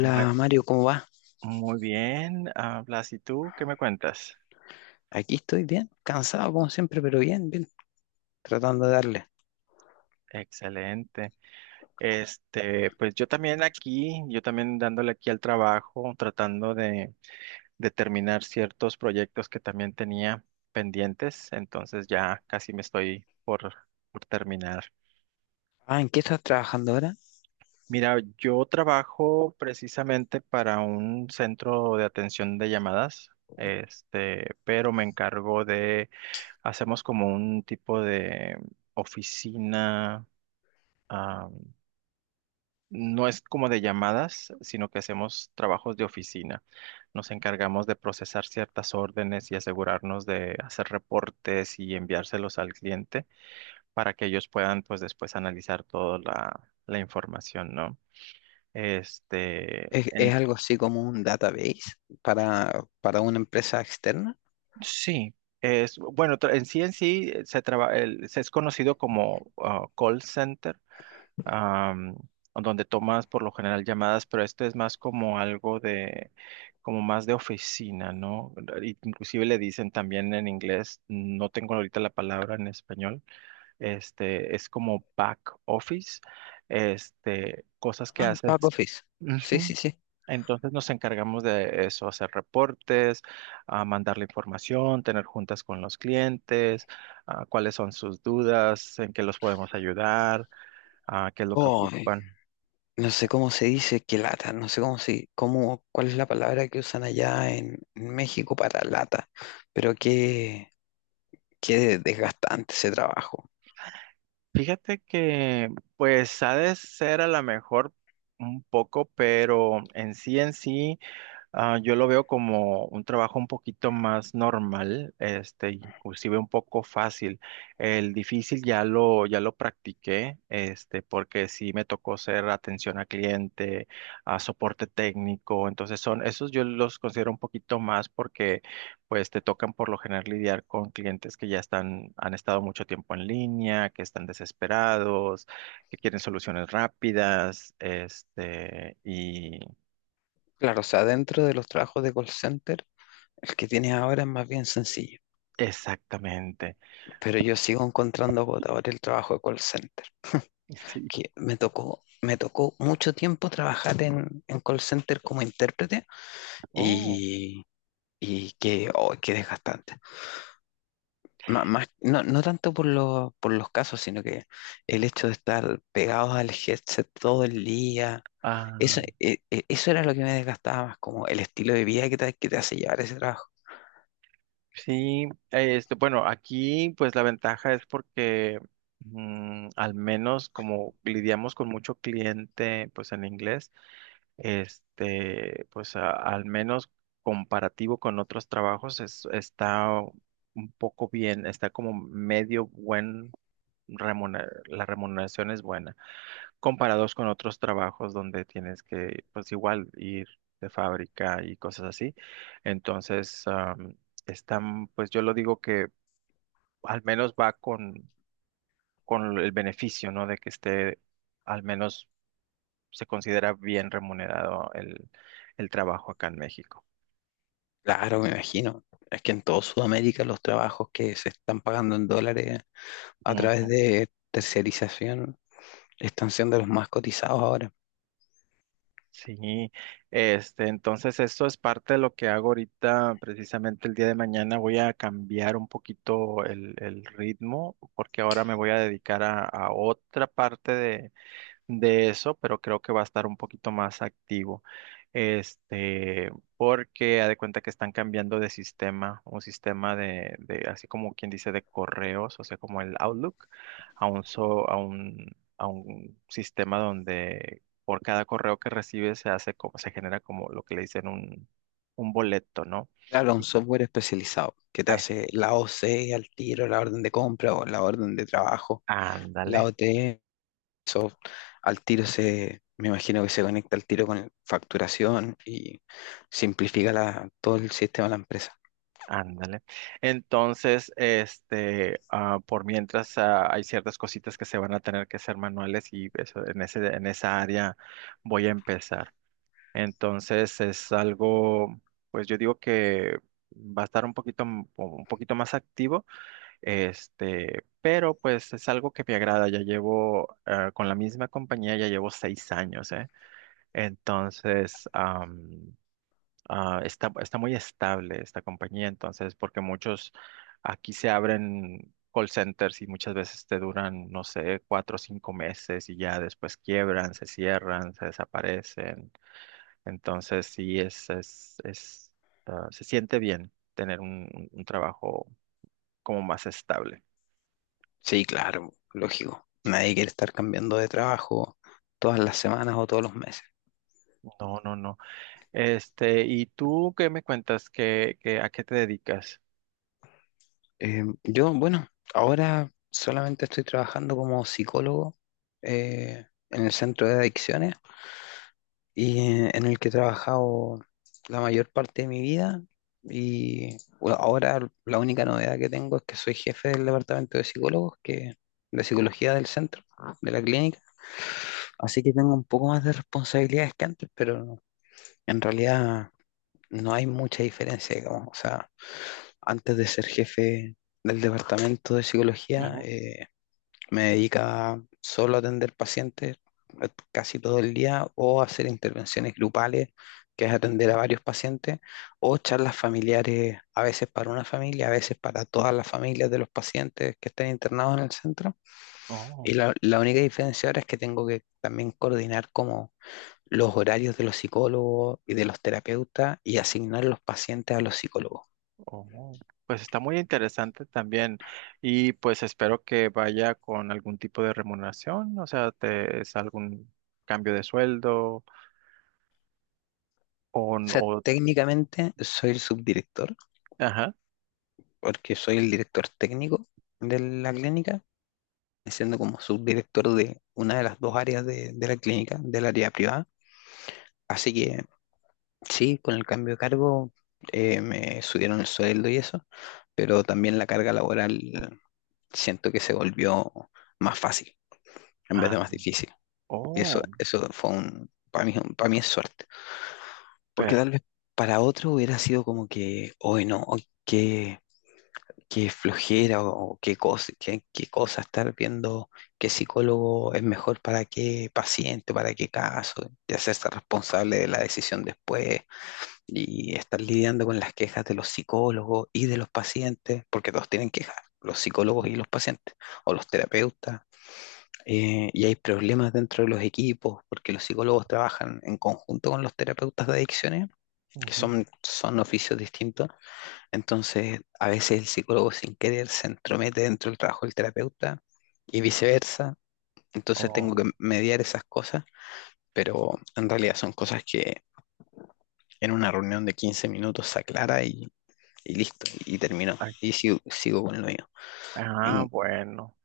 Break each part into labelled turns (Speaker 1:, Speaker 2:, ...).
Speaker 1: Muy,
Speaker 2: Mario, ¿cómo va?
Speaker 1: muy bien, Blas, ¿y tú qué me cuentas?
Speaker 2: Aquí estoy bien, cansado como siempre, pero bien, tratando de darle.
Speaker 1: Excelente. Este, pues yo también aquí, yo también dándole aquí al trabajo, tratando de terminar ciertos proyectos que también tenía pendientes, entonces ya casi me estoy por terminar.
Speaker 2: Ah, ¿en qué estás trabajando ahora?
Speaker 1: Mira, yo trabajo precisamente para un centro de atención de llamadas, este, pero me encargo de. Hacemos como un tipo de oficina, ah, no es como de llamadas, sino que hacemos trabajos de oficina. Nos encargamos de procesar ciertas órdenes y asegurarnos de hacer reportes y enviárselos al cliente para que ellos puedan, pues, después analizar toda la información, ¿no? Este,
Speaker 2: ¿Es, es algo así como un database para una empresa externa?
Speaker 1: sí. Es, bueno, en sí en sí, se es conocido como call center, am, donde tomas por lo general llamadas, pero esto es más como algo de, como más de oficina, ¿no? Inclusive le dicen también en inglés, no tengo ahorita la palabra en español, este, es como back office, este, cosas que
Speaker 2: Ah, en back
Speaker 1: haces.
Speaker 2: office. Sí,
Speaker 1: Ujú.
Speaker 2: sí, sí.
Speaker 1: Entonces nos encargamos de eso, hacer reportes, a mandar la información, tener juntas con los clientes, cuáles son sus dudas, en qué los podemos ayudar, qué es lo que
Speaker 2: Oh,
Speaker 1: ocupan.
Speaker 2: no sé cómo se dice que lata, no sé cómo se, cómo, cuál es la palabra que usan allá en México para lata, pero qué, qué desgastante ese trabajo.
Speaker 1: Fíjate que pues ha de ser a lo mejor un poco, pero en sí en sí. Ah, yo lo veo como un trabajo un poquito más normal, este, inclusive un poco fácil. El difícil ya lo practiqué, este, porque sí me tocó ser atención a cliente, a soporte técnico. Entonces son, esos yo los considero un poquito más porque pues te tocan por lo general lidiar con clientes que ya están, han estado mucho tiempo en línea, que están desesperados, que quieren soluciones rápidas, este, y.
Speaker 2: Claro, o sea, dentro de los trabajos de call center, el que tienes ahora es más bien sencillo.
Speaker 1: Exactamente.
Speaker 2: Pero yo sigo encontrando agotador el trabajo de call center,
Speaker 1: Sí.
Speaker 2: que me tocó mucho tiempo trabajar en call center como intérprete
Speaker 1: Oh.
Speaker 2: y, y que, oh, que desgastante. Má- más, no, no tanto por, lo- por los casos, sino que el hecho de estar pegados al headset todo el día,
Speaker 1: Ah,
Speaker 2: eso, eso era lo que me desgastaba más, como el estilo de vida que te hace llevar ese trabajo.
Speaker 1: sí. Este, bueno, aquí pues la ventaja es porque al menos como lidiamos con mucho cliente pues en inglés, este, pues al menos comparativo con otros trabajos es, está un poco bien, está como medio buen la remuneración es buena. Comparados con otros trabajos donde tienes que, pues igual, ir de fábrica y cosas así. Entonces, están, pues yo lo digo que al menos va con el beneficio, ¿no? De que esté, al menos se considera bien remunerado el trabajo acá en México.
Speaker 2: Claro, me imagino. Es que en toda Sudamérica los trabajos que se están pagando en dólares a través de terciarización están siendo los más cotizados ahora.
Speaker 1: Sí, este, entonces eso es parte de lo que hago ahorita, precisamente el día de mañana voy a cambiar un poquito el ritmo porque ahora me voy a dedicar a otra parte de eso, pero creo que va a estar un poquito más activo. Este, porque ha de cuenta que están cambiando de sistema, un sistema de, así como quien dice, de correos, o sea, como el Outlook, a un, so- a un sistema donde por cada correo que recibes se hace como, se genera como lo que le dicen un boleto, ¿no?
Speaker 2: Claro, un
Speaker 1: Y,
Speaker 2: software especializado que te
Speaker 1: ay,
Speaker 2: hace la OC al tiro, la orden de compra o la orden de trabajo, la
Speaker 1: ándale.
Speaker 2: OT, eso al tiro se, me imagino que se conecta al tiro con facturación y simplifica todo el sistema de la empresa.
Speaker 1: Ándale. Entonces, este, por mientras, hay ciertas cositas que se van a tener que hacer manuales y eso, en ese, en esa área voy a empezar. Entonces, es algo, pues yo digo que va a estar un poquito, un poquito más activo, este, pero pues es algo que me agrada. Ya llevo, con la misma compañía, ya llevo 6 años, ¿eh? Entonces, está muy estable esta compañía, entonces, porque muchos aquí se abren call centers y muchas veces te duran, no sé, 4 o 5 meses y ya después quiebran, se cierran, se desaparecen. Entonces, sí, es, se siente bien tener un trabajo como más estable.
Speaker 2: Sí, claro, lógico. Nadie quiere estar cambiando de trabajo todas las semanas o todos los meses.
Speaker 1: No, no, no. Este, ¿y tú qué me cuentas? ¿A qué te dedicas?
Speaker 2: Yo, bueno, ahora solamente estoy trabajando como psicólogo en el centro de adicciones y en el que he trabajado la mayor parte de mi vida. Y bueno, ahora la única novedad que tengo es que soy jefe del departamento de psicólogos, que, de psicología del centro, de la clínica. Así que tengo un poco más de responsabilidades que antes, pero en realidad no hay mucha diferencia, digamos. O sea, antes de ser jefe del departamento de psicología,
Speaker 1: Ujú.
Speaker 2: me dedica solo a atender pacientes casi todo el día o a hacer intervenciones grupales, que es atender a varios pacientes, o charlas familiares, a veces para una familia, a veces para todas las familias de los pacientes que están internados en el centro.
Speaker 1: Oh.
Speaker 2: Y la única diferencia ahora es que tengo que también coordinar como los horarios de los psicólogos y de los terapeutas y asignar los pacientes a los psicólogos.
Speaker 1: Oh, pues está muy interesante también y pues espero que vaya con algún tipo de remuneración, o sea, es algún cambio de sueldo o,
Speaker 2: O
Speaker 1: n-
Speaker 2: sea,
Speaker 1: o
Speaker 2: técnicamente soy el subdirector,
Speaker 1: Ajá,
Speaker 2: porque soy el director técnico de la clínica siendo como subdirector de una de las dos áreas de la clínica, del área privada. Así que sí, con el cambio de cargo me subieron el sueldo y eso, pero también la carga laboral siento que se volvió más fácil en vez
Speaker 1: ah,
Speaker 2: de más difícil. Y eso,
Speaker 1: oh,
Speaker 2: eso fue un, para mí es suerte, porque
Speaker 1: per,
Speaker 2: tal vez para otro hubiera sido como que, hoy no, hoy qué, qué flojera o qué cosa, qué, qué cosa estar viendo qué psicólogo es mejor para qué paciente, para qué caso, y hacerse responsable de la decisión después y estar lidiando con las quejas de los psicólogos y de los pacientes, porque todos tienen quejas, los psicólogos
Speaker 1: ujú,
Speaker 2: y los pacientes, o los terapeutas. Y hay problemas dentro de los equipos, porque los psicólogos trabajan en conjunto con los terapeutas de adicciones, que
Speaker 1: ujú,
Speaker 2: son, son oficios distintos entonces, a veces el psicólogo sin querer se entromete dentro del trabajo del terapeuta y viceversa. Entonces tengo
Speaker 1: oh.
Speaker 2: que mediar esas cosas, pero en realidad son cosas que en una reunión de 15 minutos se aclara y listo, y terminó. Y sigo con lo mío.
Speaker 1: Ah, bueno.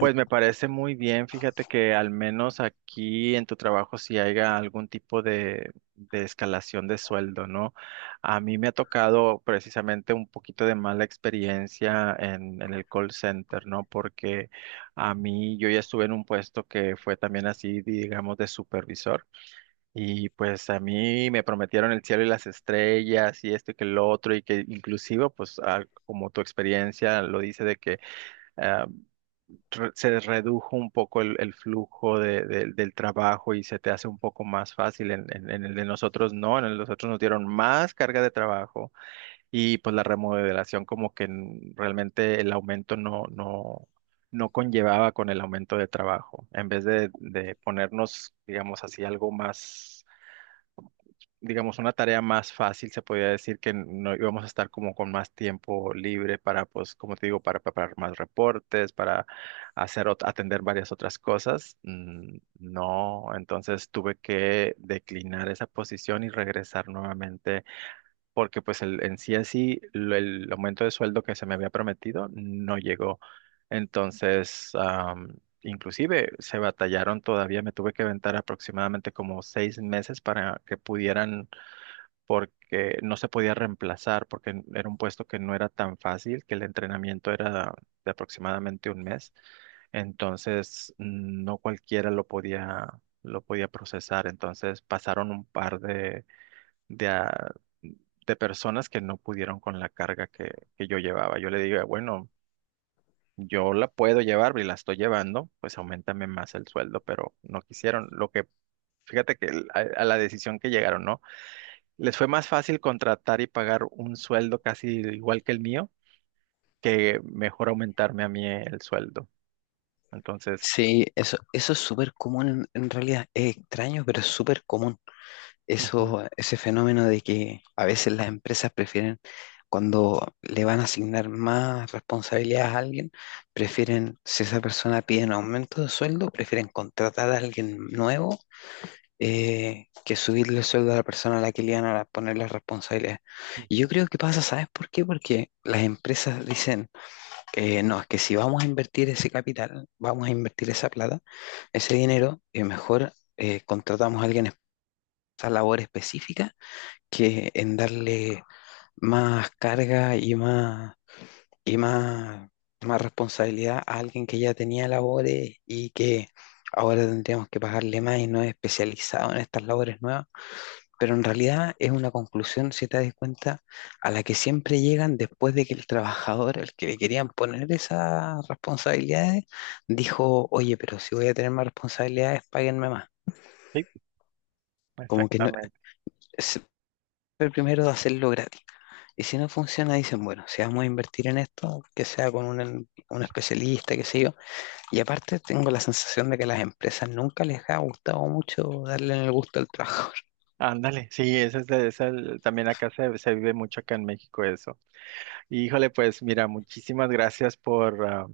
Speaker 2: en-
Speaker 1: me parece muy bien. Fíjate que al menos aquí en tu trabajo si haya algún tipo de escalación de sueldo, ¿no? A mí me ha tocado precisamente un poquito de mala experiencia en el call center, ¿no? Porque a mí yo ya estuve en un puesto que fue también así, digamos, de supervisor. Y pues a mí me prometieron el cielo y las estrellas y esto y que lo otro y que inclusive, pues como tu experiencia lo dice de que. Ah, re- se redujo un poco el flujo del trabajo y se te hace un poco más fácil. En el de nosotros no, en el de nosotros nos dieron más carga de trabajo y pues la remodelación como que realmente el aumento no, no, no conllevaba con el aumento de trabajo. En vez de ponernos, digamos así, algo más digamos, una tarea más fácil, se podría decir que no íbamos a estar como con más tiempo libre para, pues, como te digo, para preparar más reportes, para hacer, atender varias otras cosas. Mm, no, entonces tuve que declinar esa posición y regresar nuevamente, porque pues en sí así el aumento de sueldo que se me había prometido no llegó. Entonces, inclusive se batallaron todavía, me tuve que aventar aproximadamente como 6 meses para que pudieran porque no se podía reemplazar, porque era un puesto que no era tan fácil, que el entrenamiento era de aproximadamente 1 mes, entonces no cualquiera lo podía, procesar, entonces pasaron un par de, ah, de personas que no pudieron con la carga que yo llevaba. Yo le digo, bueno, yo la puedo llevar y la estoy llevando, pues aumentame más el sueldo, pero no quisieron, fíjate que a la decisión que llegaron, ¿no? Les fue más fácil contratar y pagar un sueldo casi igual que el mío que mejor aumentarme a mí el sueldo. Entonces.
Speaker 2: sí, eso es súper común en realidad. Es extraño, pero es súper común.
Speaker 1: Ujú.
Speaker 2: Eso, ese fenómeno de que a veces las empresas prefieren, cuando le van a asignar más responsabilidades a alguien, prefieren, si esa persona pide un aumento de sueldo, prefieren contratar a alguien nuevo que subirle el sueldo a la persona a la que le iban a poner las responsabilidades. Y yo creo que pasa, ¿sabes por qué? Porque las empresas dicen, no, es que si vamos a invertir ese capital, vamos a invertir esa plata, ese dinero, mejor contratamos a alguien esa labor específica que en darle más carga y más responsabilidad a alguien que ya tenía labores y que ahora tendríamos que pagarle más y no es especializado en estas labores nuevas. Pero en realidad es una conclusión, si te das cuenta, a la que siempre llegan después de que el trabajador, el que le querían poner esas responsabilidades, dijo, oye, pero si voy a tener más responsabilidades, páguenme más.
Speaker 1: Sí,
Speaker 2: Como que no,
Speaker 1: exactamente.
Speaker 2: es el primero de hacerlo gratis. Y si no funciona, dicen, bueno, si vamos a invertir en esto, que sea con un especialista, qué sé yo. Y aparte tengo la sensación de que a las empresas nunca les ha gustado mucho darle el gusto al trabajador.
Speaker 1: Ándale, sí, ese es, es también acá se vive mucho acá en México eso. Y, híjole, pues mira, muchísimas gracias por ah,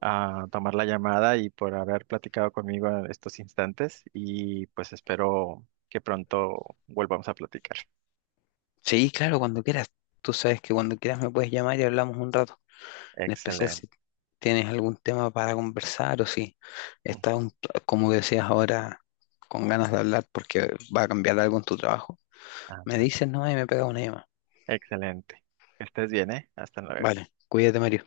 Speaker 1: ah, tomar la llamada y por haber platicado conmigo en estos instantes y pues espero que pronto volvamos a platicar.
Speaker 2: Sí, claro, cuando quieras. Tú sabes que cuando quieras me puedes llamar y hablamos un rato. En especial
Speaker 1: Excelente.
Speaker 2: si tienes algún tema para conversar o si estás, un- como decías ahora, con ganas de hablar porque va a cambiar algo en tu trabajo. Me
Speaker 1: Ándale.
Speaker 2: dices, no, y me pega una llamada.
Speaker 1: Excelente. Que estés bien, ¿eh? Hasta luego.
Speaker 2: Vale, cuídate, Mario.